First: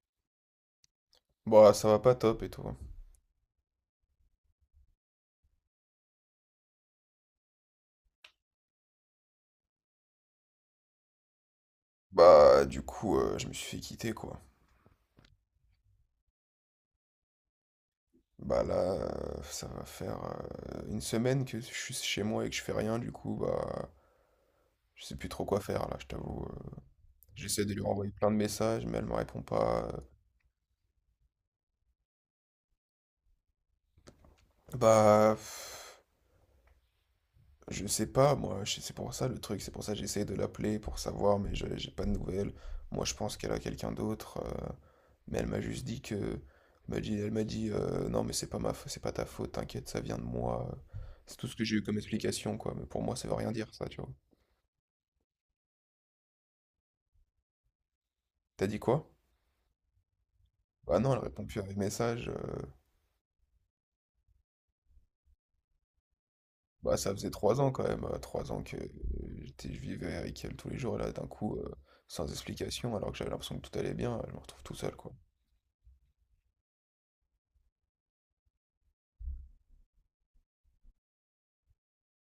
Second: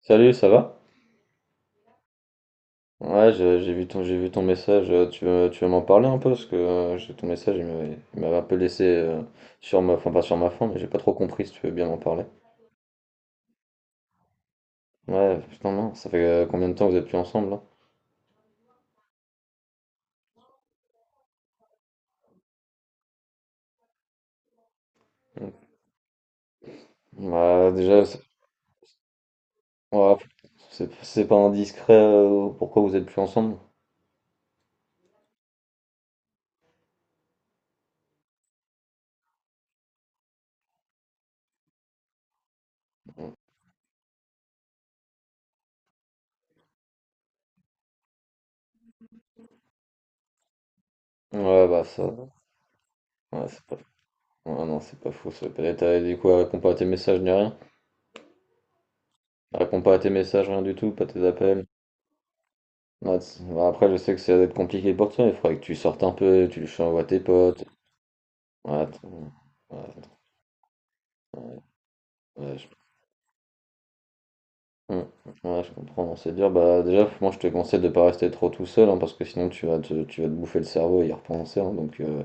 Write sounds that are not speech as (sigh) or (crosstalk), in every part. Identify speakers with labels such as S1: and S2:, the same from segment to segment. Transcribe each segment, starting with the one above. S1: Salut, ça va?
S2: Bah, ça va pas top et toi?
S1: Ouais, j'ai vu ton message. Tu veux m'en parler un peu? Parce que ton message, il m'avait un peu laissé sur ma, enfin pas sur ma faim, mais j'ai pas trop compris si tu veux bien m'en parler.
S2: Bah, du coup, je me suis fait quitter, quoi.
S1: Ouais, putain, non, ça fait combien de temps que vous êtes plus ensemble là?
S2: Bah, là, ça va faire, une semaine que je suis chez moi et que je fais rien, du coup, bah, je sais plus trop quoi faire, là, je t'avoue. J'essaie
S1: Bah,
S2: de lui
S1: déjà,
S2: renvoyer
S1: c'est
S2: plein de messages, mais elle me répond pas.
S1: ouais, c'est pas indiscret, pourquoi vous êtes plus ensemble?
S2: Bah, je sais pas, moi, c'est pour ça le truc, c'est pour ça que j'essaye de l'appeler pour savoir, mais j'ai pas de nouvelles. Moi, je pense qu'elle a quelqu'un d'autre, mais elle m'a juste dit que, m'a dit, elle m'a dit, non, mais c'est pas c'est pas ta faute, t'inquiète, ça vient de moi. C'est tout ce que
S1: Ouais,
S2: j'ai eu
S1: bah
S2: comme
S1: ça,
S2: explication, quoi. Mais pour moi, ça veut
S1: ouais,
S2: rien
S1: c'est
S2: dire,
S1: pas,
S2: ça, tu vois.
S1: ouais, non, c'est pas fou. Ça peut-être, t'as dit quoi? Répond pas à tes messages ni rien?
S2: T'as dit quoi?
S1: Réponds pas à tes messages, rien du tout,
S2: Bah
S1: pas
S2: non, elle
S1: tes
S2: répond plus à
S1: appels.
S2: mes messages.
S1: Ouais, ouais, après, je sais que ça va être compliqué pour toi, il faudrait que tu sortes un peu, tu le
S2: Bah
S1: envoies à
S2: ça
S1: tes
S2: faisait trois
S1: potes.
S2: ans quand même, 3 ans que
S1: Ouais,
S2: euh, j'étais, je
S1: ouais,
S2: vivais avec elle tous les jours, et là, d'un coup, sans
S1: ouais,
S2: explication, alors que j'avais l'impression que tout allait bien, je me retrouve tout seul,
S1: hum,
S2: quoi.
S1: ouais, je comprends, non, c'est dur. Bah, déjà, moi, je te conseille de pas rester trop tout seul, hein, parce que sinon, tu vas te bouffer le cerveau et y repenser, hein. Donc,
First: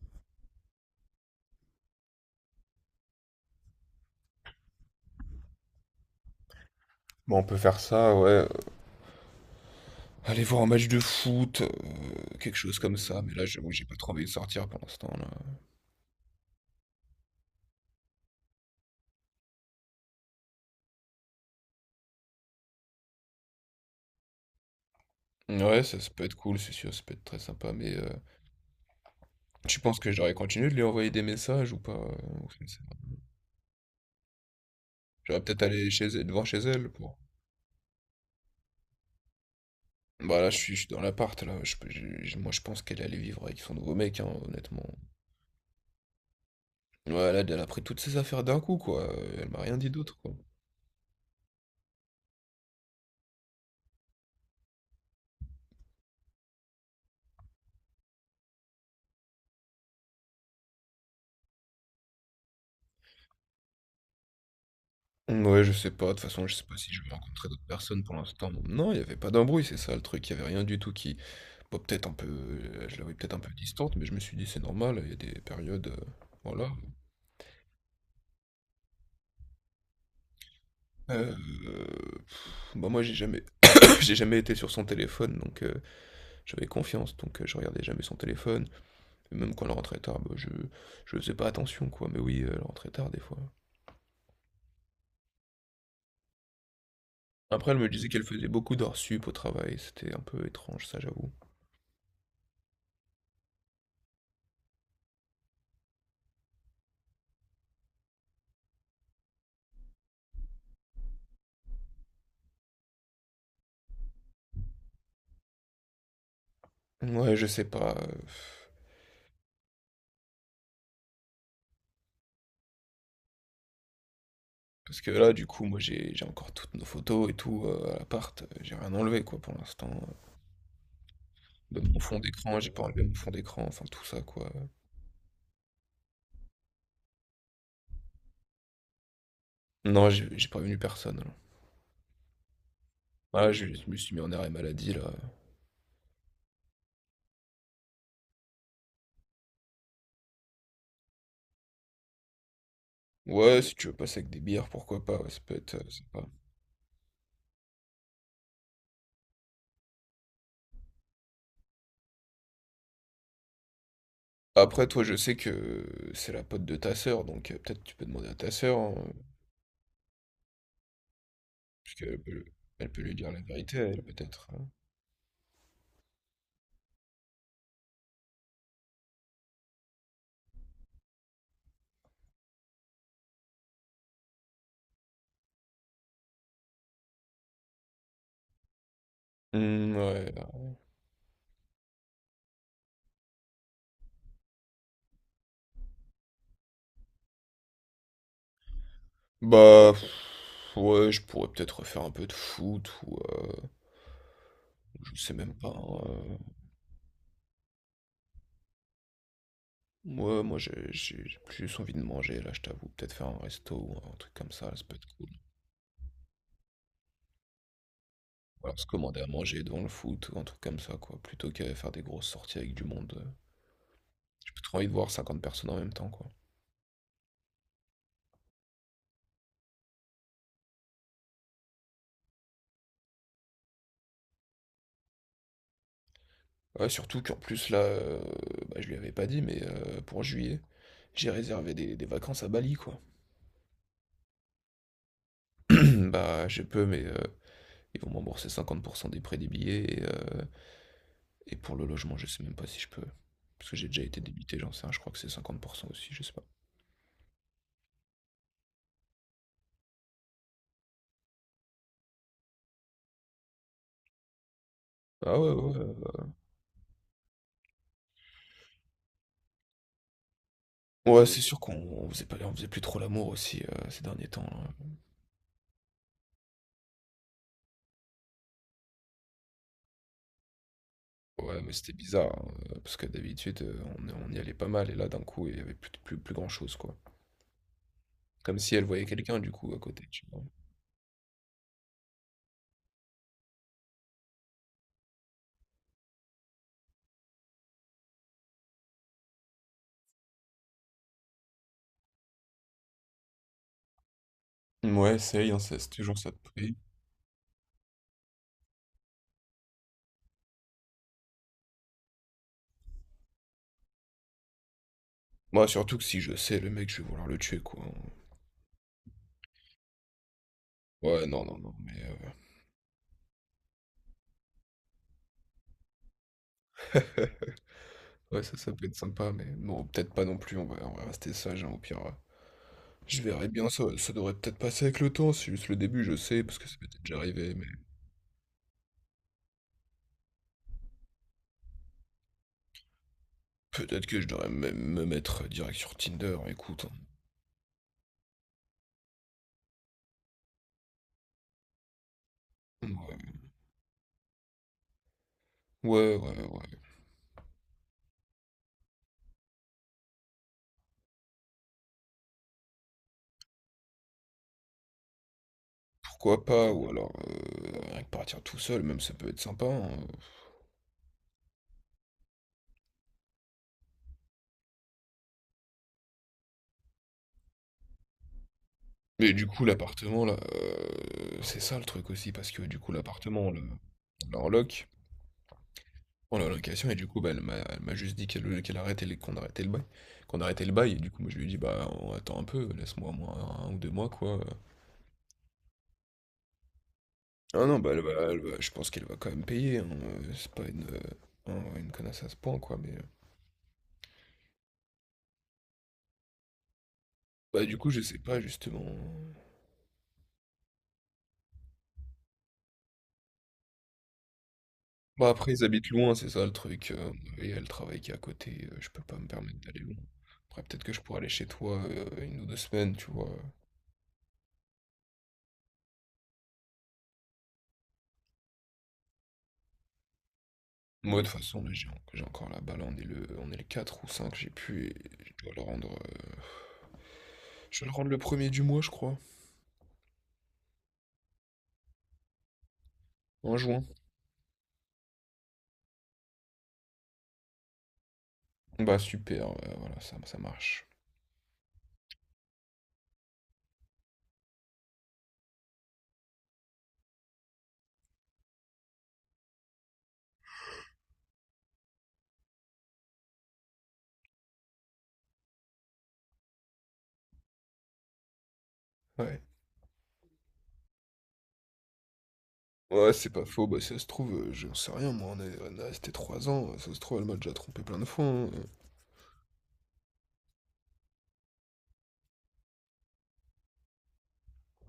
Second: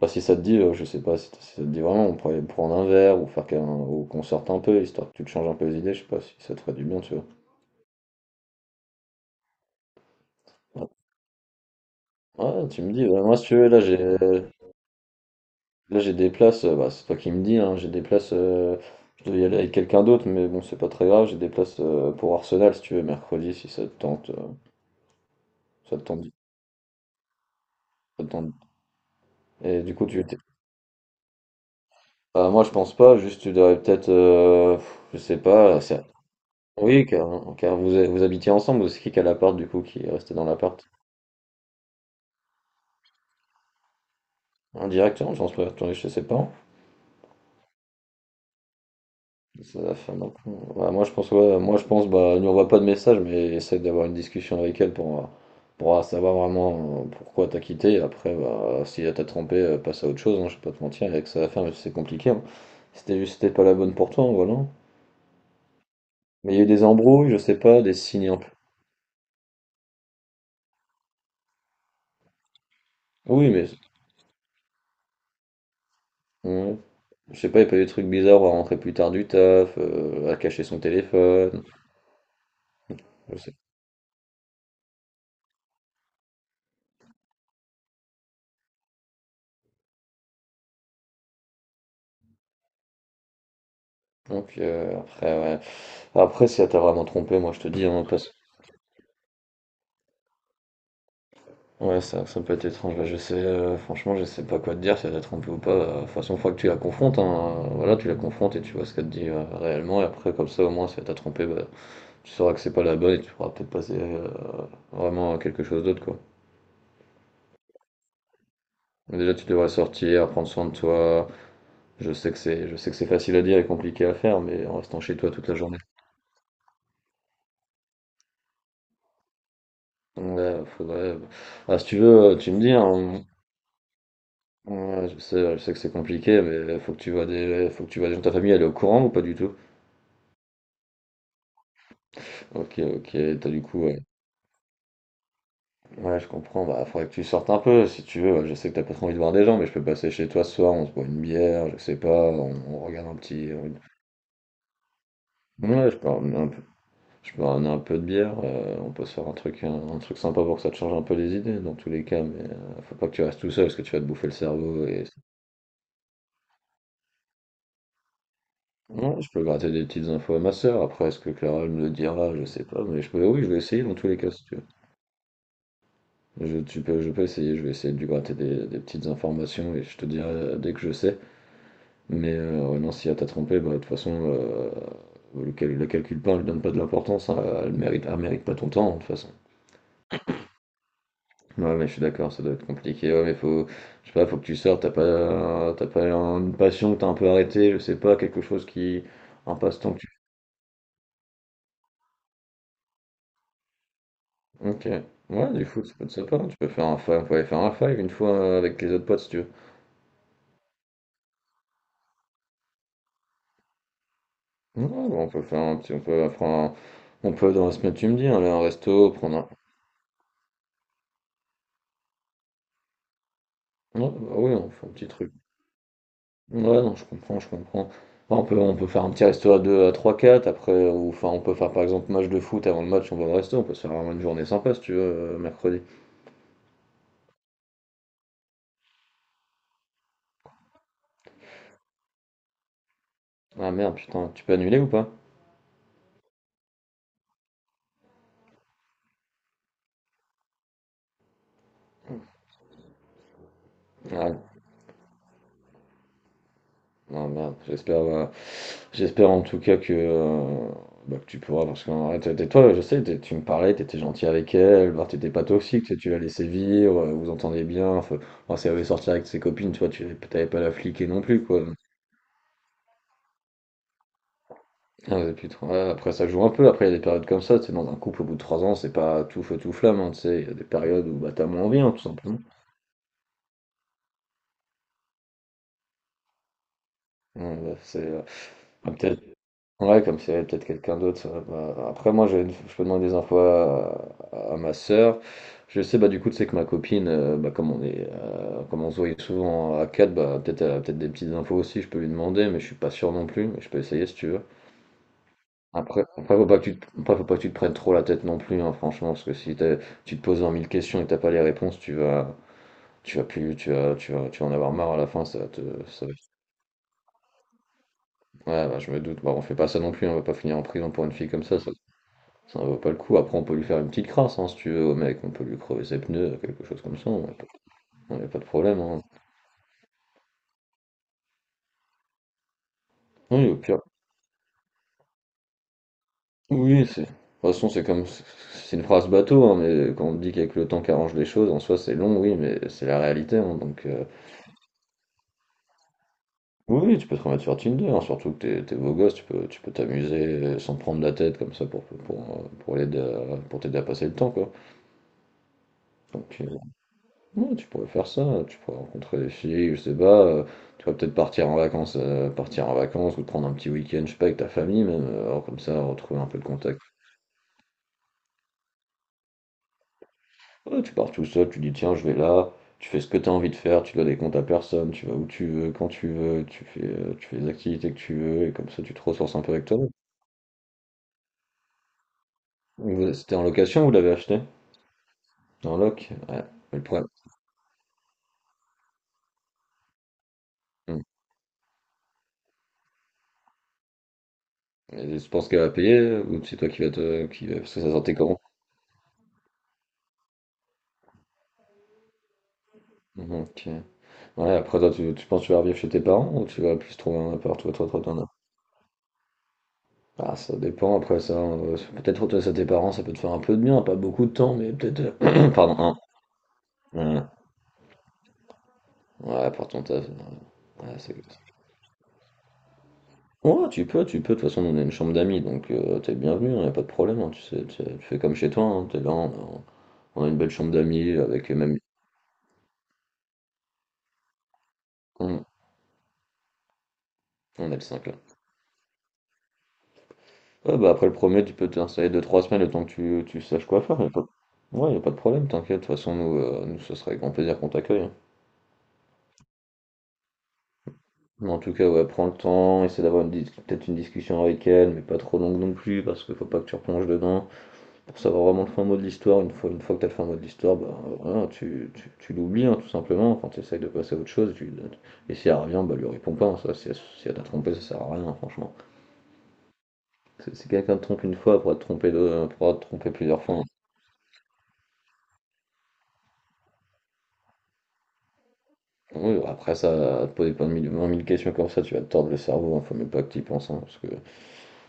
S1: bah, si ça te dit, je sais pas si, si ça te dit vraiment, on pourrait prendre un verre ou faire qu'un, ou qu'on sorte un peu, histoire que tu te changes un peu les idées, je sais pas si ça te ferait du bien, tu vois.
S2: Bon, on peut faire ça, ouais. Aller voir un match
S1: Ouais,
S2: de foot, quelque
S1: ouais,
S2: chose
S1: tu me
S2: comme
S1: dis,
S2: ça.
S1: bah,
S2: Mais
S1: moi,
S2: là,
S1: si tu veux,
S2: j'avoue, j'ai pas trop envie de sortir pour l'instant, là.
S1: là, j'ai des places, bah, c'est toi qui me dis, hein, j'ai des places, je devais y aller avec quelqu'un d'autre, mais bon, c'est pas très grave, j'ai des places pour Arsenal si tu veux, mercredi, si ça te tente.
S2: Ouais,
S1: Ça
S2: ça,
S1: te
S2: ça peut
S1: tente,
S2: être cool, c'est sûr, ça peut être très sympa. Mais
S1: ça te tente.
S2: tu
S1: Et du
S2: penses
S1: coup,
S2: que
S1: tu
S2: j'aurais
S1: étais.
S2: continué de lui envoyer des messages ou pas? Ou
S1: Bah, moi,
S2: je
S1: je
S2: sais
S1: pense
S2: pas.
S1: pas, juste tu devrais peut-être, je sais
S2: J'aurais peut-être
S1: pas,
S2: allé chez elle, devant chez elle
S1: oui,
S2: pour.
S1: car vous, vous habitiez ensemble, ou c'est qui a l'appart du coup qui est resté
S2: Bah
S1: dans
S2: là, je
S1: l'appart?
S2: suis dans l'appart, là. Je, peux- j'ai- moi, je pense qu'elle allait vivre avec son nouveau mec, hein, honnêtement.
S1: Indirectement, je pense pas, attendez, je sais pas.
S2: Ouais, là, elle a pris toutes ses affaires d'un coup, quoi. Elle m'a rien
S1: Ça
S2: dit
S1: la fin
S2: d'autre,
S1: non
S2: quoi.
S1: plus. Ouais, moi je pense bah nous envoie pas de message mais essaie d'avoir une discussion avec elle pour savoir vraiment pourquoi t'as quitté et après bah si elle t'a trompé, passe à autre chose, hein, je vais pas te mentir avec ça, sa femme c'est compliqué, hein. C'était pas la bonne pour toi, hein, voilà.
S2: Ouais, je sais pas, de toute façon,
S1: Mais
S2: je
S1: il y a
S2: sais
S1: eu
S2: pas
S1: des
S2: si je vais
S1: embrouilles, je
S2: rencontrer
S1: sais
S2: d'autres
S1: pas, des
S2: personnes pour
S1: signes un peu.
S2: l'instant. Non, il y avait pas d'embrouille, c'est ça le truc, il y avait rien du tout qui, Bon, peut-être un peu, je l'avais peut-être un
S1: Oui
S2: peu
S1: mais
S2: distante, mais je me suis dit c'est normal, il y a des périodes, voilà.
S1: ouais. Je sais pas, il y a pas eu des trucs bizarres, à rentrer plus tard du taf, à cacher son
S2: Euh,
S1: téléphone,
S2: pff, bah moi j'ai
S1: je
S2: jamais,
S1: sais.
S2: (coughs) j'ai jamais été sur son téléphone, donc j'avais confiance, donc je regardais jamais son téléphone. Et même quand elle rentrait tard, bah, je faisais pas attention quoi, mais oui, elle rentrait tard des fois.
S1: Donc après ouais. Après si elle t'a vraiment trompé, moi je te
S2: Après elle
S1: dis,
S2: me
S1: hein,
S2: disait qu'elle
S1: passe.
S2: faisait beaucoup d'heures sup au travail, c'était un peu étrange ça j'avoue.
S1: Ouais, ça peut être étrange. Bah, je sais, franchement, je sais pas quoi te dire, si elle t'a trompé ou pas. De toute façon, une fois que tu la confrontes, hein, voilà, tu la confrontes et tu vois ce qu'elle te dit réellement. Et après, comme ça, au moins, si elle t'a trompé, bah, tu sauras que c'est pas la bonne et tu pourras peut-être passer vraiment à quelque chose d'autre, quoi.
S2: Ouais, je sais pas.
S1: Mais déjà, tu devrais sortir, prendre soin de toi. Je sais que c'est facile à dire et compliqué à faire, mais en
S2: Parce
S1: restant
S2: que
S1: chez toi
S2: là, du
S1: toute la
S2: coup,
S1: journée.
S2: moi, j'ai encore toutes nos photos et tout à l'appart. J'ai rien enlevé, quoi, pour l'instant.
S1: Ouais, faudrait, ah, si
S2: Même mon
S1: tu
S2: fond
S1: veux, tu
S2: d'écran,
S1: me
S2: j'ai
S1: dis,
S2: pas enlevé mon
S1: hein.
S2: fond d'écran, enfin tout ça quoi.
S1: Ouais, je sais que c'est compliqué, mais faut que tu vois des, faut que tu vois des gens de ta famille, elle est au courant ou pas du tout?
S2: Non, j'ai prévenu personne, là.
S1: Ok, ok, t'as
S2: Ah,
S1: du coup,
S2: je me
S1: ouais.
S2: suis mis en arrêt maladie là.
S1: Ouais, je comprends, bah faudrait que tu sortes un peu si tu veux. Ouais, je sais que t'as pas trop envie de voir des gens, mais je peux passer chez toi ce soir, on se boit une bière, je sais pas, on regarde un petit.
S2: Ouais, si tu veux passer avec des bières, pourquoi pas, ouais, ça peut être
S1: Ouais,
S2: sympa.
S1: je peux ramener un peu de bière, on peut se faire un truc, un truc sympa pour que ça te change un peu les idées dans tous les cas, mais faut pas que tu restes tout seul parce que tu vas te bouffer le cerveau
S2: Après
S1: et.
S2: toi, je sais que c'est la pote de ta sœur, donc peut-être tu peux demander à ta sœur, hein,
S1: Ouais, je peux gratter des petites infos à ma sœur, après est-ce que Clara elle me le
S2: parce qu'elle
S1: dira,
S2: peut
S1: je sais pas,
S2: elle peut
S1: mais
S2: lui dire la
S1: oui, je vais
S2: vérité
S1: essayer dans
S2: elle,
S1: tous les cas si
S2: peut-être,
S1: tu veux.
S2: hein?
S1: Tu peux, je peux essayer, je vais essayer de lui gratter des petites informations et je te dirai dès que je sais. Mais ouais, non, si elle t'a trompé, bah, de toute façon, le calcul pas, elle donne pas de l'importance, hein, elle mérite pas ton temps, hein, de toute façon.
S2: Mmh, ouais, bah, ouais.
S1: Ouais, mais je suis d'accord, ça doit être compliqué. Ouais, mais je sais pas, faut que tu sortes, t'as pas une passion que t'as un peu arrêtée, je sais pas, quelque chose qui, un
S2: Bah,
S1: passe-temps que tu.
S2: ouais, je pourrais peut-être refaire un peu de foot ou,
S1: Ok.
S2: je sais
S1: Ouais,
S2: même
S1: du
S2: pas,
S1: foot, ça
S2: hein,
S1: peut être
S2: euh.
S1: sympa, hein. Tu peux faire un five, on peut aller faire un five une fois avec les autres potes si tu veux.
S2: Moi, plus envie de manger, là, je t'avoue. Peut-être faire un resto ou un truc comme ça
S1: Ouais,
S2: peut être
S1: bah,
S2: cool.
S1: on peut dans la semaine, tu me dis, aller à un
S2: Ou alors se
S1: resto,
S2: commander à
S1: prendre
S2: manger devant le foot ou un truc comme ça, quoi. Plutôt qu'à faire des grosses sorties avec du monde.
S1: un. Ouais, bah
S2: J'ai
S1: oui,
S2: plus
S1: on
S2: trop envie
S1: fait un
S2: de
S1: petit
S2: voir
S1: truc.
S2: 50 personnes en même temps, quoi.
S1: Ouais, non, je comprends, je comprends. Enfin, on peut faire un petit resto à 2 à trois quatre après, ou enfin, on peut faire par exemple match de foot avant le match, on va au resto, on peut se faire vraiment une journée sympa si tu veux, mercredi.
S2: Ouais, surtout qu'en plus, là, bah, je lui avais pas dit, mais pour juillet, j'ai réservé des vacances à Bali, quoi.
S1: Ah merde, putain, tu peux annuler ou pas?
S2: (clears throat) Bah, je peux, mais ils vont me rembourser 50% des prix des billets. Et pour le logement, je sais même pas si je peux. Parce que j'ai déjà été
S1: Ah,
S2: débité, j'en sais rien, je crois que c'est 50% aussi, je sais pas.
S1: ah, merde, j'espère en tout cas que, bah, que tu pourras, parce que toi, je sais, tu me parlais, t'étais gentil avec elle, bah, t'étais
S2: Ah
S1: pas
S2: ouais, ouais,
S1: toxique, tu
S2: ouais.
S1: l'as laissé vivre, vous entendez bien, enfin, enfin, si elle avait sorti avec ses copines, tu vois, tu t'avais pas la fliquer non
S2: Ouais, Mmh. C'est
S1: plus,
S2: sûr
S1: quoi.
S2: qu'on faisait pas on faisait plus trop l'amour aussi, ces derniers temps, hein.
S1: Ah ouais, depuis ouais, après ça joue un peu, après il y a des périodes comme ça, tu sais, dans un couple au bout de 3 ans, c'est pas tout feu tout flamme, hein, tu sais, il y a des périodes où bah t'as
S2: Ouais,
S1: moins
S2: mais
S1: envie,
S2: c'était
S1: hein, tout
S2: bizarre,
S1: simplement.
S2: hein, parce que d'habitude, on y allait pas mal et là, d'un coup, il y avait plus grand chose, quoi.
S1: Ouais, bah, c'est
S2: Comme si elle
S1: bah,
S2: voyait
S1: peut-être
S2: quelqu'un, du coup, à
S1: ouais,
S2: côté,
S1: comme
S2: tu
S1: s'il y
S2: vois?
S1: avait peut-être quelqu'un d'autre. Ça, bah, après moi je peux demander des infos à ma sœur. Je sais bah du coup tu sais que ma copine, bah comme on se voyait souvent à 4, bah peut-être elle a peut-être des petites infos aussi, je peux lui demander, mais je suis pas sûr non plus, mais je peux essayer si tu veux.
S2: Mouais, essaye, hein, ça c'est
S1: Après,
S2: toujours ça de
S1: après, faut pas que
S2: pris.
S1: tu te, après, faut pas que tu te prennes trop la tête non plus, hein, franchement, parce que si tu te poses 20 mille questions et t'as pas les réponses, tu vas en avoir marre à la fin, ça va te,
S2: Moi surtout que
S1: ça va-
S2: si je sais, le mec, je vais vouloir le tuer, quoi, hein.
S1: ouais, bah, je me doute. Bah, on fait pas ça non plus, hein, on va pas finir en prison pour une
S2: Ouais,
S1: fille comme
S2: non, non,
S1: ça,
S2: non, mais
S1: ça en vaut pas le coup. Après, on peut lui faire une petite crasse, hein, si tu veux, au mec, on peut lui crever ses pneus, quelque chose comme ça, on n'a pas, on a
S2: (laughs)
S1: pas
S2: ouais,
S1: de
S2: ça
S1: problème,
S2: peut être
S1: hein.
S2: sympa, mais bon peut-être pas non plus, on va rester sage, hein, au pire, je verrai
S1: Oui, au
S2: bien,
S1: pire,
S2: ça devrait peut-être passer avec le temps, c'est juste le début, je sais, parce que ça
S1: oui,
S2: m'était
S1: de
S2: déjà
S1: toute
S2: arrivé, mais
S1: façon, c'est une phrase bateau, hein, mais quand on dit qu'avec le temps qu'arrange les choses, en soi, c'est long, oui, mais c'est la réalité, hein, donc.
S2: Peut-être que je devrais même me mettre direct sur Tinder, écoute.
S1: Oui, tu peux te remettre sur Tinder, hein, surtout que t'es beau gosse, tu peux t'amuser sans te prendre la tête comme ça
S2: Ouais,
S1: pour t'aider à passer le temps, quoi.
S2: ouais, ouais.
S1: Donc
S2: Ouais.
S1: ouais, tu pourrais faire ça, tu pourrais rencontrer des filles, je sais pas, tu pourrais peut-être partir en vacances ou te prendre un petit week-end, je sais pas, avec ta famille même, alors comme ça retrouver un peu de
S2: Pourquoi pas?
S1: contact.
S2: Ou alors, rien que partir tout seul, même ça peut être sympa. Hein.
S1: Ouais, tu pars tout seul, tu dis tiens je vais là, tu fais ce que t'as envie de faire, tu dois des comptes à personne, tu vas où tu veux, quand tu veux, tu fais les activités que tu veux et comme ça tu te
S2: Mais
S1: ressources un
S2: du
S1: peu
S2: coup,
S1: avec toi-même.
S2: l'appartement, là, c'est ça le truc aussi, parce que du coup,
S1: C'était
S2: l'appartement,
S1: en location, vous
S2: on
S1: l'avez
S2: l'a
S1: acheté?
S2: en loc,
S1: Dans lock
S2: on
S1: ouais.
S2: l'a en
S1: Mais le
S2: location, et du
S1: problème.
S2: coup, bah, elle m'a juste dit qu'elle arrêtait, qu'on arrêtait le bail. Qu'on arrêtait le bail, et
S1: Hmm.
S2: du coup, moi, je lui ai dit, bah, on attend un peu, laisse-moi moi 1 ou 2 mois, quoi.
S1: Et tu penses qu'elle va payer ou c'est toi qui va te. Qui va...
S2: Ah
S1: Parce
S2: non,
S1: que
S2: bah,
S1: ça sortait comment?
S2: je pense qu'elle va quand même payer, hein, c'est pas une connasse à ce point, quoi, mais.
S1: Mhm, ok. Ouais, après toi, tu penses que tu vas revivre chez tes parents ou tu vas plus trouver un appart,
S2: Bah,
S1: toi,
S2: du
S1: toi,
S2: coup,
S1: toi,
S2: je sais
S1: t'en as?
S2: pas justement.
S1: Ah, ça dépend après ça, peut-être toi chez tes parents, ça peut te faire un peu de bien, pas beaucoup de temps, mais peut-être,
S2: Bah, après,
S1: (clears throat)
S2: ils habitent
S1: pardon,
S2: loin, c'est ça le truc,
S1: hein.
S2: et il y a le travail qui est à côté, je peux pas me
S1: Ouais, ouais,
S2: permettre
S1: pour
S2: d'aller
S1: ton
S2: loin.
S1: taf. Ouais,
S2: Après, peut-être que
S1: ouais,
S2: je
S1: c'est
S2: pourrais aller chez toi, 1 ou deux semaines, tu vois?
S1: ouais, tu peux. De toute façon, nous, on a une chambre d'amis, donc t'es bienvenu, hein, y a pas de problème, hein, tu sais, tu fais comme chez toi, hein, t'es là, a, on a une belle chambre d'amis
S2: Moi, de toute
S1: avec
S2: façon, là,
S1: même.
S2: j'ai encore la balle, on est le 4 ou 5 j'ai pu et je
S1: On,
S2: dois le rendre, heu,
S1: on a
S2: je
S1: le
S2: dois le
S1: 5
S2: rendre
S1: là.
S2: le 1er du mois, je crois,
S1: Ouais, bah après le premier, tu peux t'installer 2 trois semaines le temps que tu
S2: en
S1: saches quoi
S2: juin.
S1: faire. Y a pas... Ouais, y a pas de problème, t'inquiète. De toute façon, nous, ce serait avec grand plaisir qu'on t'accueille, hein.
S2: Bah, super, ouais, voilà, ça marche.
S1: Mais en tout cas, ouais, prends le temps, essaie d'avoir une peut-être une discussion avec elle, mais pas trop longue non plus, parce qu'il faut pas que tu replonges dedans. Pour savoir vraiment le fin mot de l'histoire, une fois que t'as le fin mot de l'histoire, bah voilà, tu l'oublies, hein, tout simplement. Enfin, tu essayes de passer à autre chose, tu, et si elle revient, bah lui réponds pas, hein, si elle t'a trompé, ça sert à rien, hein, franchement.
S2: Ouais.
S1: Si quelqu'un te trompe une fois, elle pourra te tromper, deux, elle pourra te tromper
S2: Ouais, c'est
S1: plusieurs
S2: pas
S1: fois, hein.
S2: faux, bah, si ça se trouve, j'en sais rien moi, on est restés 3 ans, ça se trouve, elle m'a déjà trompé plein de fois, hein,
S1: Oui, après ça, à te poser 20 000 questions comme ça, tu vas te tordre le cerveau, hein, faut même pas que tu y penses, hein, parce que,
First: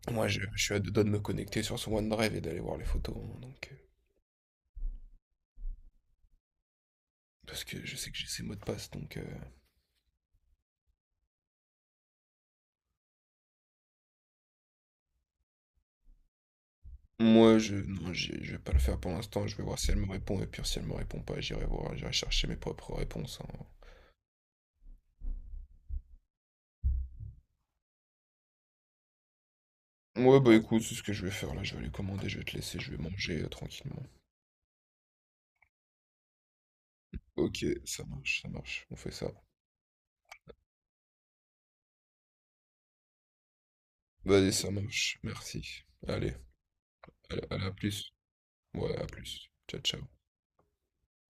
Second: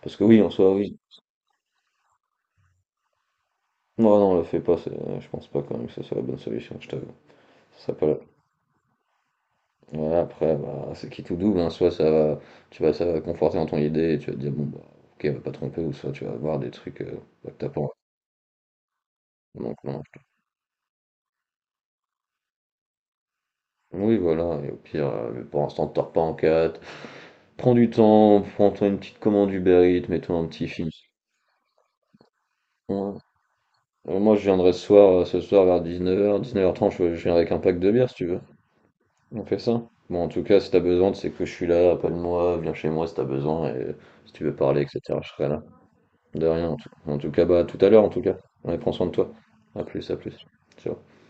S1: parce que
S2: Moi,
S1: oui, en
S2: je
S1: soi,
S2: suis à deux
S1: oui.
S2: doigts de me connecter sur son OneDrive et d'aller voir les photos. Hein, donc,
S1: Non, non, le fais pas, je pense pas quand même que ce soit la bonne solution, je t'avoue.
S2: parce que
S1: Ça
S2: je
S1: serait pas
S2: sais que
S1: la-
S2: j'ai ses mots de passe. Donc,
S1: Voilà, après, bah, c'est qui tout double, hein, soit ça va, ça va conforter dans ton idée, et tu vas te dire, bon, bah, ok, elle va pas tromper, ou soit tu vas voir des trucs, bah,
S2: moi,
S1: que t'as
S2: je,
S1: pas envie.
S2: non, j'ai- je vais pas le faire pour l'instant. Je vais voir
S1: Donc,
S2: si elle
S1: non.
S2: me répond. Et puis, si elle me répond pas, j'irai voir. J'irai chercher mes propres réponses. Hein.
S1: Oui, voilà, et au pire, mais pour l'instant, te tords pas en quatre. Prends du temps, prends-toi une petite commande Uber Eats, mets-toi
S2: Ouais,
S1: un
S2: bah
S1: petit
S2: écoute,
S1: film.
S2: c'est ce que je vais faire là. Je vais lui commander. Je vais te laisser. Je vais
S1: Ouais,
S2: manger tranquillement.
S1: Moi, je viendrai ce soir vers 19h, 19h30, je viendrai avec un
S2: Ok,
S1: pack de
S2: ça
S1: bière si tu veux.
S2: marche, ça marche. On fait ça.
S1: On fait ça. Bon, en tout cas, si t'as besoin, tu sais que je suis là, appelle-moi, viens chez moi si t'as besoin, et si tu
S2: Vas-y,
S1: veux
S2: ça
S1: parler,
S2: marche.
S1: etc., je serai là.
S2: Merci. Allez,
S1: De rien, en tout, en tout
S2: allez,
S1: cas, bah, à
S2: allez, à
S1: tout à l'heure, en
S2: plus.
S1: tout cas. Allez, prends
S2: Ouais,
S1: soin
S2: à
S1: de toi.
S2: plus. Ciao,
S1: À
S2: ciao.
S1: plus, à plus. Ciao.